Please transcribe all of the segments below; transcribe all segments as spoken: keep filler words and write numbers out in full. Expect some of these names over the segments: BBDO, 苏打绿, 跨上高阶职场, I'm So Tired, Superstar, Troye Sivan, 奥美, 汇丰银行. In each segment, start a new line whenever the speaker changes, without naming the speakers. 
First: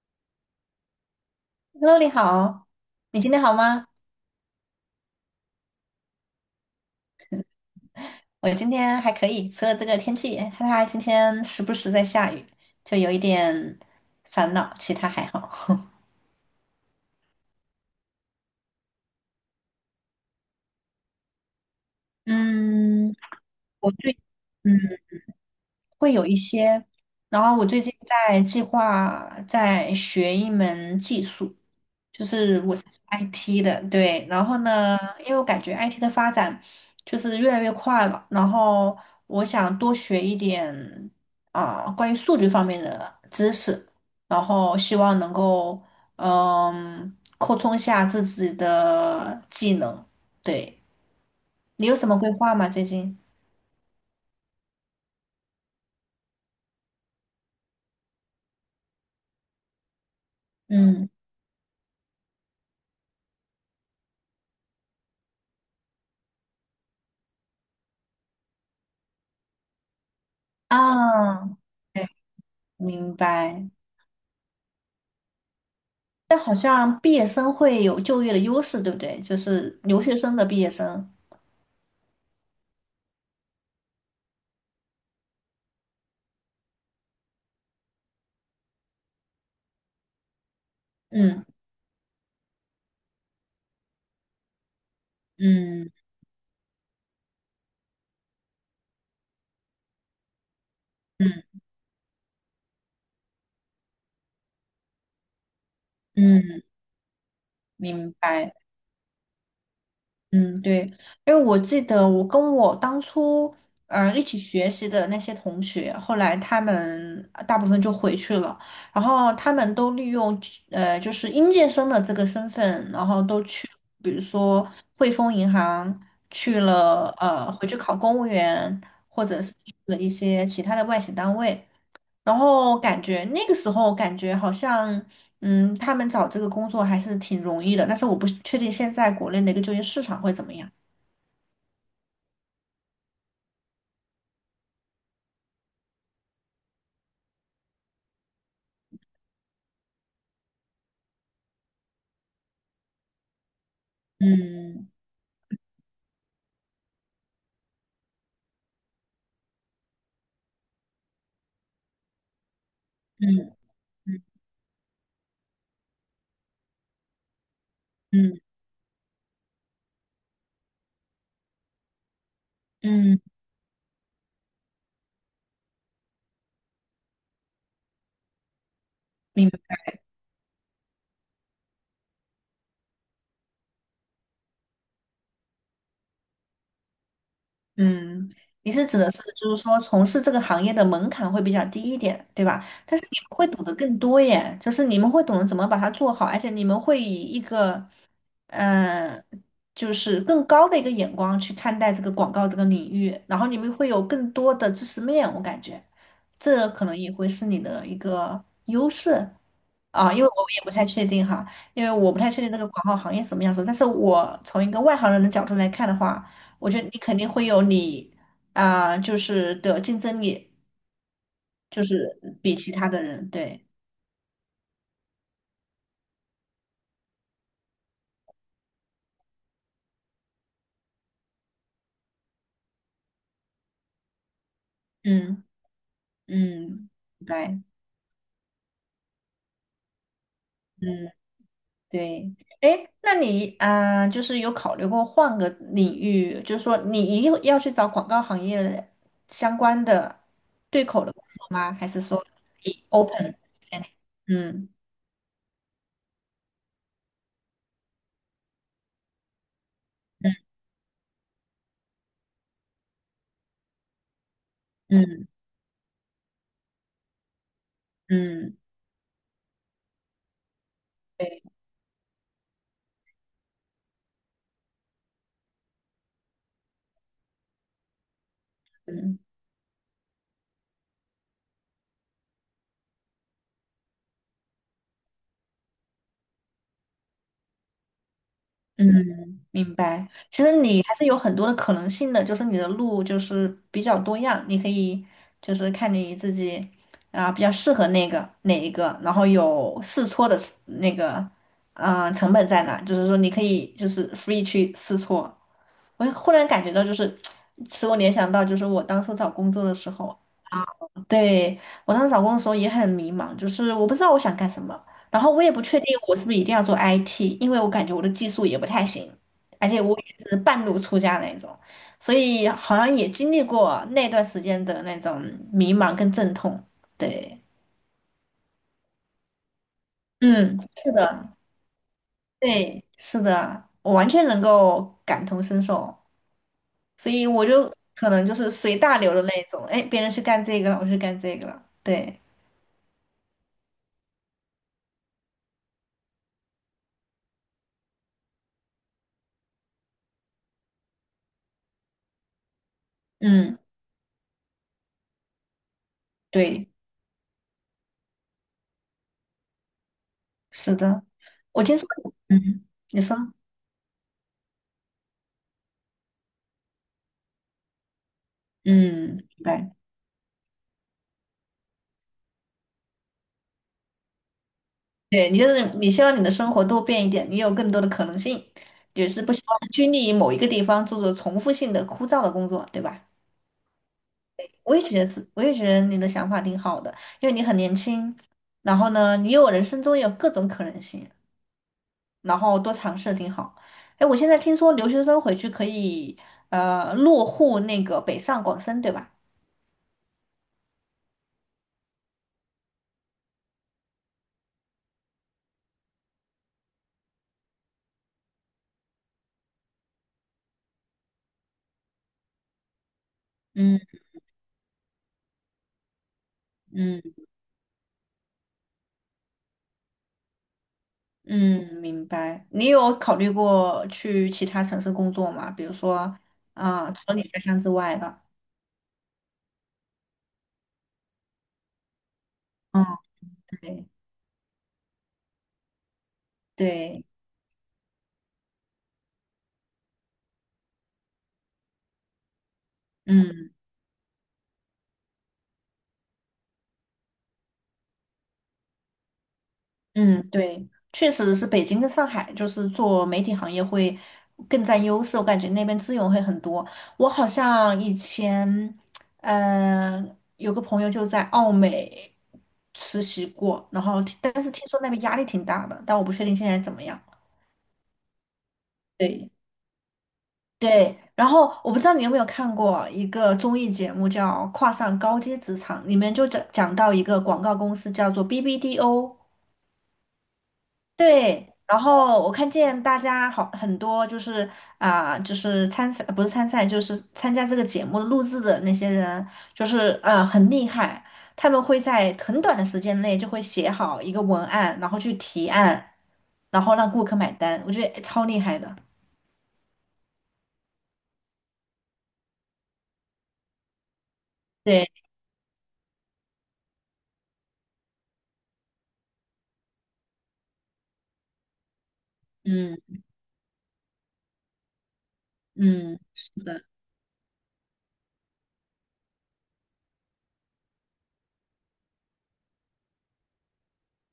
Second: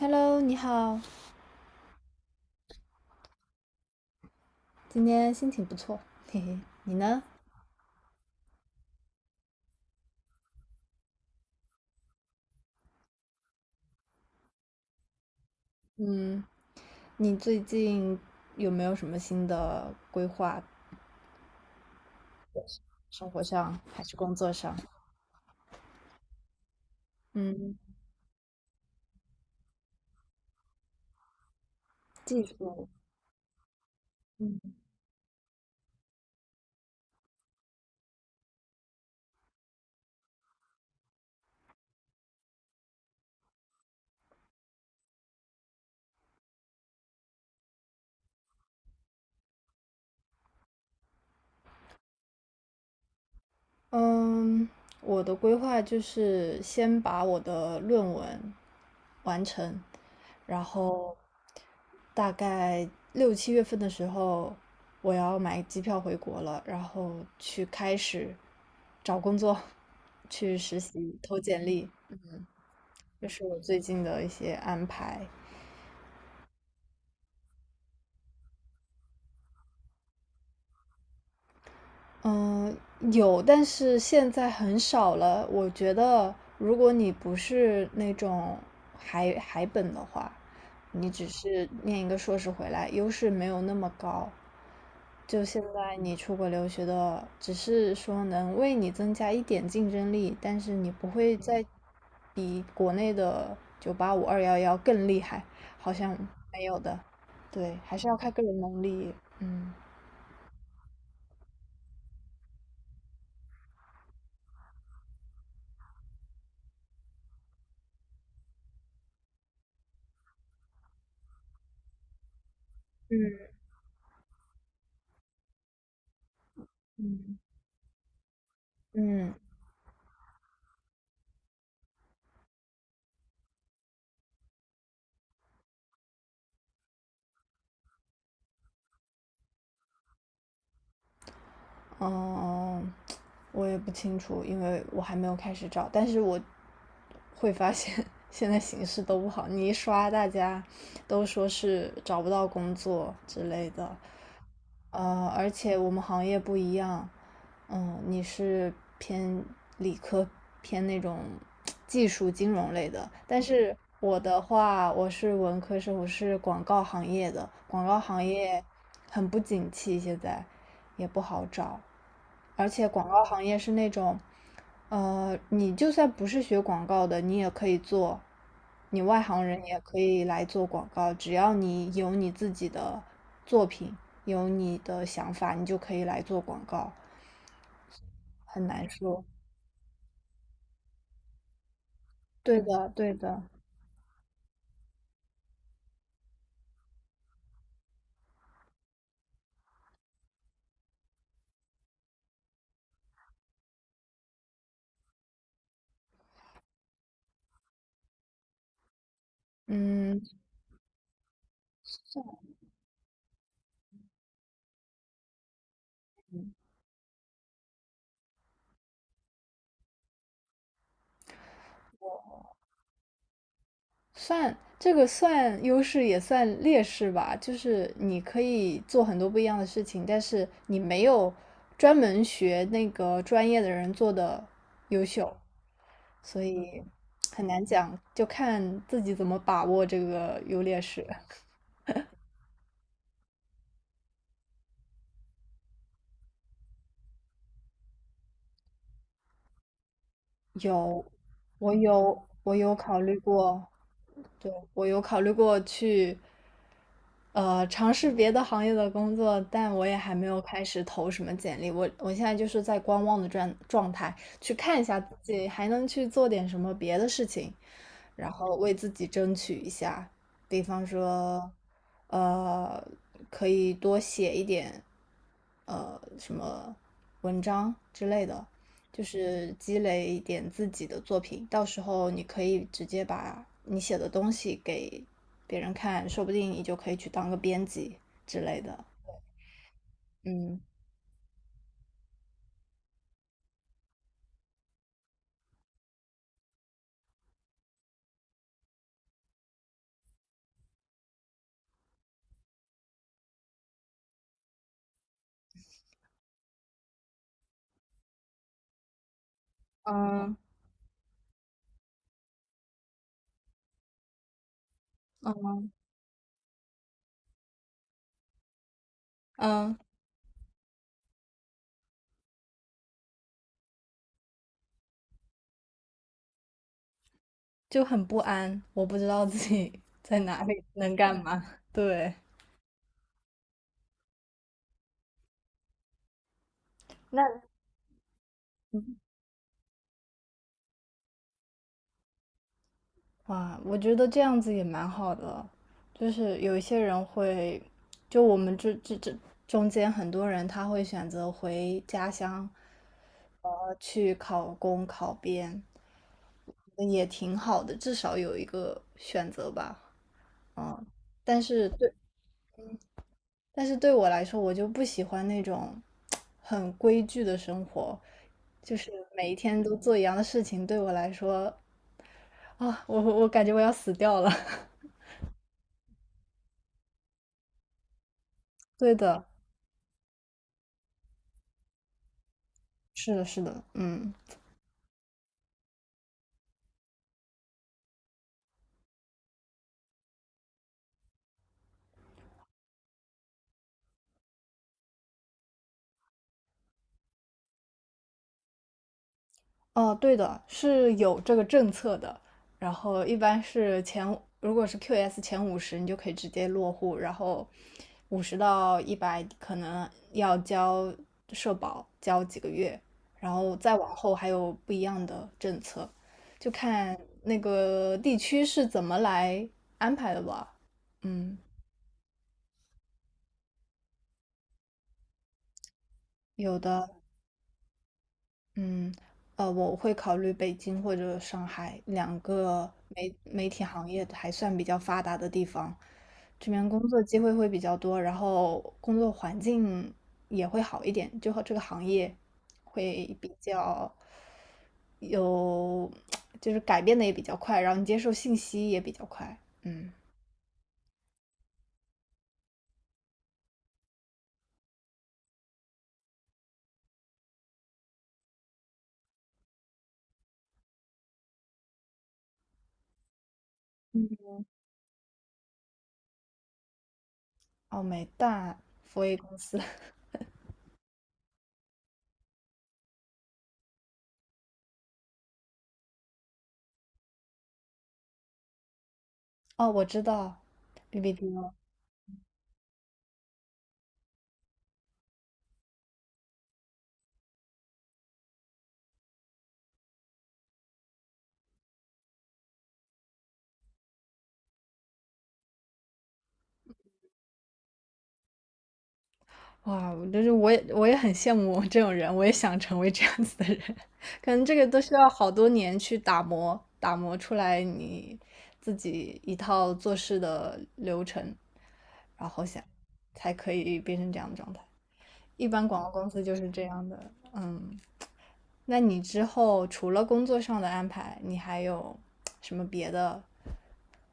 Hello，你好，
h e 你好，你今天好吗？
今天心情不错，嘿嘿，你呢？
我今天还可以，除了这个天气，哈哈，今天时不时在下雨，就有一点烦恼，其他还好。
嗯，你最近有没有什么新的规划？
嗯，
生活上
我
还是
最
工作上？
嗯会有一些，然后我
嗯，
最近在计划在学一门技术，
技术，
I T 的，对，然后
嗯
呢，因为我感觉 I T 的发展就是越来越快了，然后我想多学一点啊、关于数据方面的知识，然后希望能够嗯扩充一下自己的技能。对，你有什么规划吗？最近？
嗯，我的规划就是先把我的论文完成，然
嗯
后大概六七月份的时候，我要买机票回国了，然后去开始找工作，去实习、投
啊，
简历，
明
这是我
白。
最近的一些安排。
但好像毕业生会有就业的优势，对不对？就是留学生的毕业生。
嗯，有，但是现在很少了。我觉得，如果你不是那种海海本的话，你只
嗯
是念一个硕士回来，优势没有那么高。就现
嗯
在你出国留学的，只是说能为你增加一点竞争力，但是你不会
嗯
再比国内的九八五、二幺幺更厉害，好像
嗯。
没有的。对，还是
明
要看个
白，
人能力。嗯
嗯，对，因为我记得我跟我当初呃一起学习的那些同学，后来他们呃大部分就回去了，然后他们都利用呃就是应届生的这个身份，然后都
嗯
去，比如说汇丰银行去了，
嗯。
呃，回去考公务员，或
嗯。
者是去了一些其他的外企单位，然后感觉那个时候感觉好像，嗯，他们找这个工作还是挺容易的，但是我不确定现在国内的一个就业市场会怎么样。
哦，我也不清楚，因为我还没有开始找。但是我会发现 现在形势都不好，你一刷大家都说是找不到工作之类的。
嗯
呃，而且我们行业不一样，嗯，你是偏理科，偏那种技术金融类的，但
嗯
是我
嗯
的话，我是文科生，我是广告行业的，广告行
嗯
业很不景气现在，也不好找，而且广
嗯，
告行业是那种，呃，你就算不是学广告的，你也可以做，你外行
明
人也
白。
可以来做广告，只要你有你自己的作品，有你的想法，你就可以来做广告，
嗯，
很
你
难
是指的是
说。
就是说从事这个行业的门槛会比较低一点，对
对
吧？
的，
但是
对
你们
的，
会懂得更多耶，就是你们会懂得怎么把它做好，而且你们会以一个嗯、呃就是更高的一个眼光去看待这个广告这个领域，然后你们会有更多的知识面，我感觉这可能也会是你的一个优势。啊，
嗯，
因为我也不太确定哈，因为我不太确定这个广告行业什么样子。但是我从一个外行人的角度来看的话，我觉得你肯定会有你啊、就是的竞争力，就是比其他的人，对，
算这个算优势也算劣势吧，就是你可以做很多不一样的事情，但是你没有专门学那个专业的人做的优秀，
嗯
所以
嗯，
很
对，
难讲，就看自己怎么把握这个优劣势。
嗯，对，哎，那你啊、就是有考虑过换个领域，就是说你一定要去找广告行业相关的对
有，
口的工作吗？
我
还是
有，
说
我有
你
考虑
open？
过，对，
嗯
我有考虑过去，呃，尝试别的行业的工作，但我也还没
嗯
有开始投什么简历。我我现在就是在观望的状状态，去看一下
嗯
自己还能去做点什么别的事情，然
嗯，
后
嗯
为自己争取一下，比方
对，
说，呃，可以多写一点，呃，什么文章之类的。就
嗯。
是积累一点自己的作品，到时候你可以直接把你写的东西给别人看，说不定你就可以去当个编辑之类的。
嗯，明白。其实
嗯，
你还是有很多的可能性的，就是你的路就是比较多样，你可以就是看你自己啊、比较适合那个哪一个，然后有试错的那个嗯、呃成本在哪，就是说你可以就是 free 去试错。我忽然感觉到就是 使我联想到就是我当初找工作的时候
嗯
对，我当时找工作的时候也很迷茫，就是我不知道我想干什么，然后我也不确定我是不是一定要做 I T，因为我感觉我的技术也不太行，而
嗯，
且我也是半路出家那种，所以好像也经历过那段时间的那种迷茫跟阵痛。对，
就很不安，我不知道自己 在哪
嗯，
里
是
能干
的，
嘛。对，
对，是的，我完全能够感同身受，所
那
以我就可能就是随大流的那种，哎，别人去干这个了，我去干这个了，对，
哇，我觉得这样子也蛮好的，就是有一些人会，就我们这这这中间很多人他会选择回家乡，呃，
嗯，
去考公考编，
对。
嗯也挺好的，至少有一个选择吧。
是
嗯，
的，
但
我
是
听说，
对，
嗯，你说，
但是对我来说，我就不喜欢那种很规矩的生活，就是
嗯，
每一
对，
天都做一样的事情，对我来说啊，我我感觉我要死掉了。
对，你就是你希望你的生活多变一点，你有更多的可能性，
对
也是
的，
不希望拘泥于某一个地方做着重复性的枯燥的工作，对吧？
是的，是的，嗯，
我也觉得是，我也觉得你的想法挺好的，因为你很年轻，然后呢，你有人生中有各种可能性，然后多尝试挺好。哎，我现在听说留学生回去可以呃落户那个北上广深，对吧？
哦，对的，是有这个政策的。然后一般是前，如果是 Q S 前五十，你就可以直接落户。然后五十到一百可能要交社保，交几个月。然后再
嗯
往后还有不一样的政策，就看
嗯。
那个地区是怎么来安排的吧。嗯，
嗯，明白。你有考虑过去其他城市工作吗？比如说，
有的
啊、除了你家乡之外的。
嗯，呃，我会考虑北京或者上海两个
嗯，
媒媒体
对
行业还算比较发达的地方，这边工作
对，
机会会比较多，然后工作环境也会好一点，就和这个行业会比
嗯
较有，就是改变的也比较快，然后你接受信息也比较快。嗯，
嗯，对，确实是北京跟上海，就是做媒体行业会更占优势，我感觉那边资源会很多。我好像以前，嗯、有个朋友就在奥美实习过，然后但是听说那边压力挺大的，但我不确定现在怎么样。
哦，美大，佛威
对。
公司，
对，然后我不知道你有没有看过一个综艺节目叫《跨上高阶职场》，里面就讲讲到一个广告公司叫做 B B D O。
哦，我知道 b b T o
对，然后我看见大家好很多就是啊、就是参赛不是参赛，就是参加这个节目录制的那些人，就是啊、很厉害，他们会在很短的时间内就会写好一个文案，然后去提案，然后让顾客买单，我觉得超厉害的。
哇，但是我也我也很羡慕这种人，我也想成为这样子的人。可能这个都
对，
需要好多年去打磨，打磨出来你自己一套做事的流程，然后想
嗯
才可以变成这样的状态。一般广告
嗯。
公司
是
就是这
的。
样的。嗯，那你之后除了工作上的安排，你还有什么别的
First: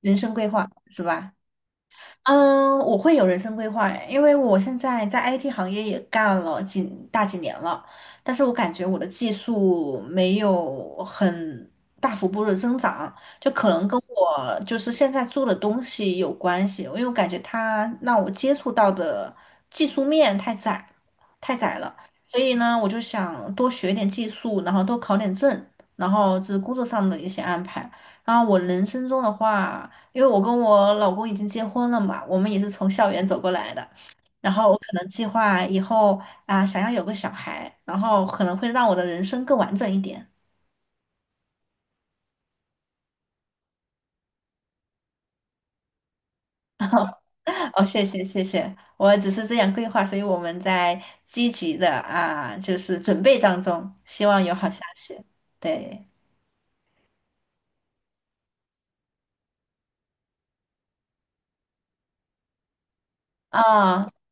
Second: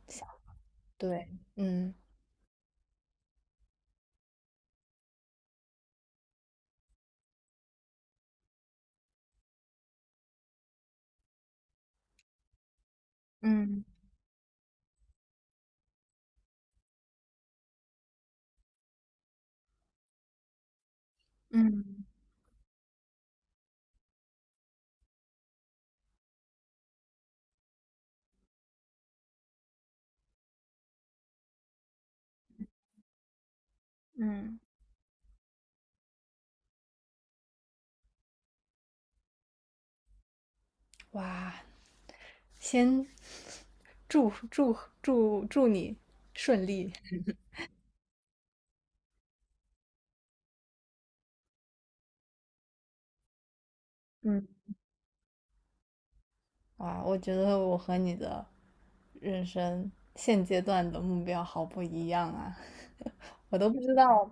人
想？
生规划是
对，
吧？
嗯
嗯，我会有人生规划，因为我现在在 I T 行业也干了几大几年了，但是我感觉我的技术没有很大幅度的增长，就可
嗯
能跟我就是现在做的东西有关系，因为我感觉它让我接触到的技术面太窄，太窄了，
嗯
所以呢，我就想多学点技术，然后多考点证，然后这是工作上的一些安排，然后我人生中的话。因为我跟我老公已经结婚了嘛，我们也是从校园走过来的。然
嗯，
后我可能计划以后啊，想要有个小孩，然后可能会让我的人生更完整一点。
哇，先祝祝祝祝你顺利。
哦，谢谢谢谢，我只是这样规划，所以我们在积极的啊，就是准备当中，希望
嗯，
有好消息。对，
哇，我觉得我和你的人生现阶段的目标好不一样啊！我都不知
啊、
道，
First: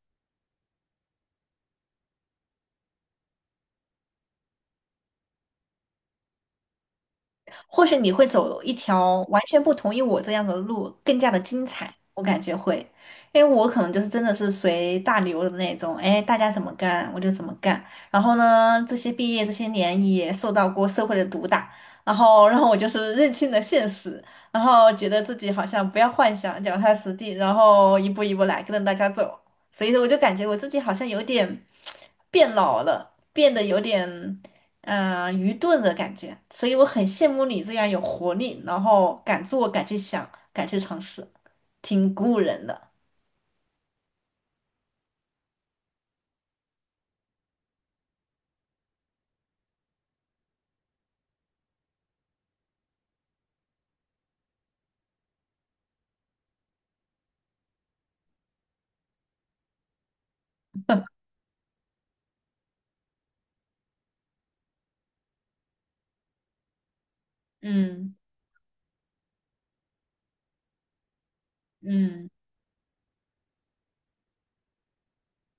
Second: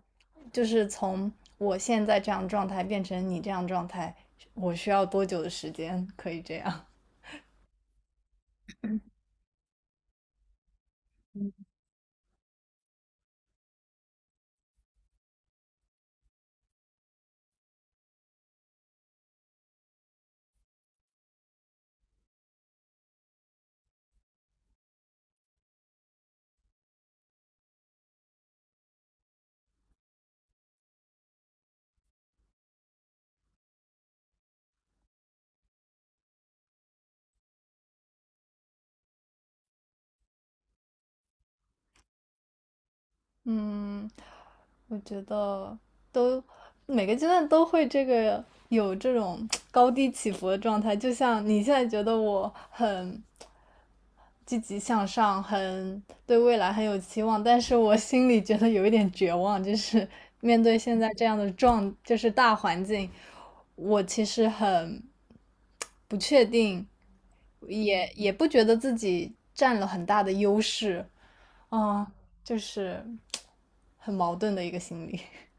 就是从我现在这样状态变成你这样状态，我需要多久的时间可以这样？
或许你会走一条完全不同于我这样的路，更加的精彩。我感觉会，因为我可能就是真的是随大流的那种，哎，大家怎么干我就怎么干。然后呢，这些毕业这些年也受到过社会的毒打，然后然后我就是认清了现实，然后觉得自己好像不要幻想，脚踏实地，然后一步一步来，跟着大家走。所以说我就感觉我自己好像有点变老了，变得有点。嗯，愚钝的感觉，所以我很羡慕你这样有活力，然后敢做、敢去想、敢去尝试，挺鼓舞人的。
嗯，我觉得都每个阶段都会这个有这种高低起伏的状态，就像你现在觉得我很积极向上，很对未来很有期望，但是我心里觉得有一点绝望，就是 面对现在这样的状，就是大环境，我其实很不确定，也
嗯
也不觉得自己占了很大的优势，啊、
嗯
就是很矛盾的一个心理。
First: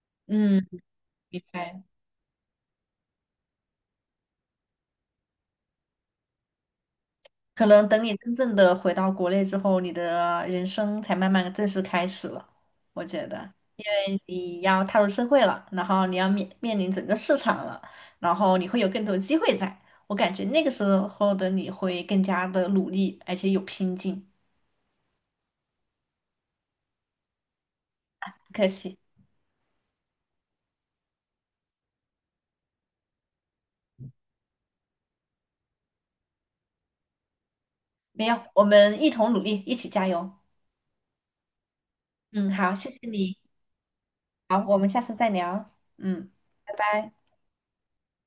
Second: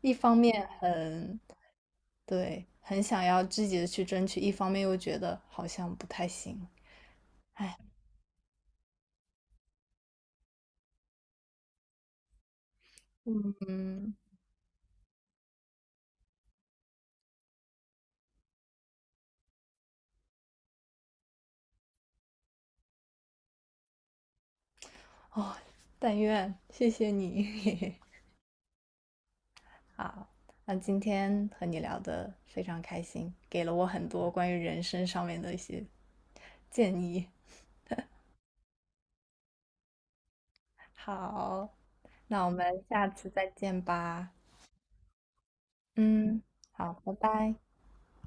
一方
嗯，
面很
明白。
对，很想要积极的去争取，一方面又觉得好像不太行。
可能等你真正的回到国内之后，你的人生才慢慢地正式开始了。我觉得
嗯，
你要踏入社会了，然后你要面面临整个市场了，然后你会有更多机会在。我感觉那个时候的你会更加的努力，而且有拼劲。
哦，但愿，谢谢你。
不客气。
好，那今天和你聊的非常开心，给了我很多关于人生上面的一些建议。
没有，我们一同努力，一起加油。
好，那我
嗯，好，
们
谢谢
下次
你。
再见吧。
好，我们下次再聊。嗯，
嗯，
拜
好，拜
拜。
拜。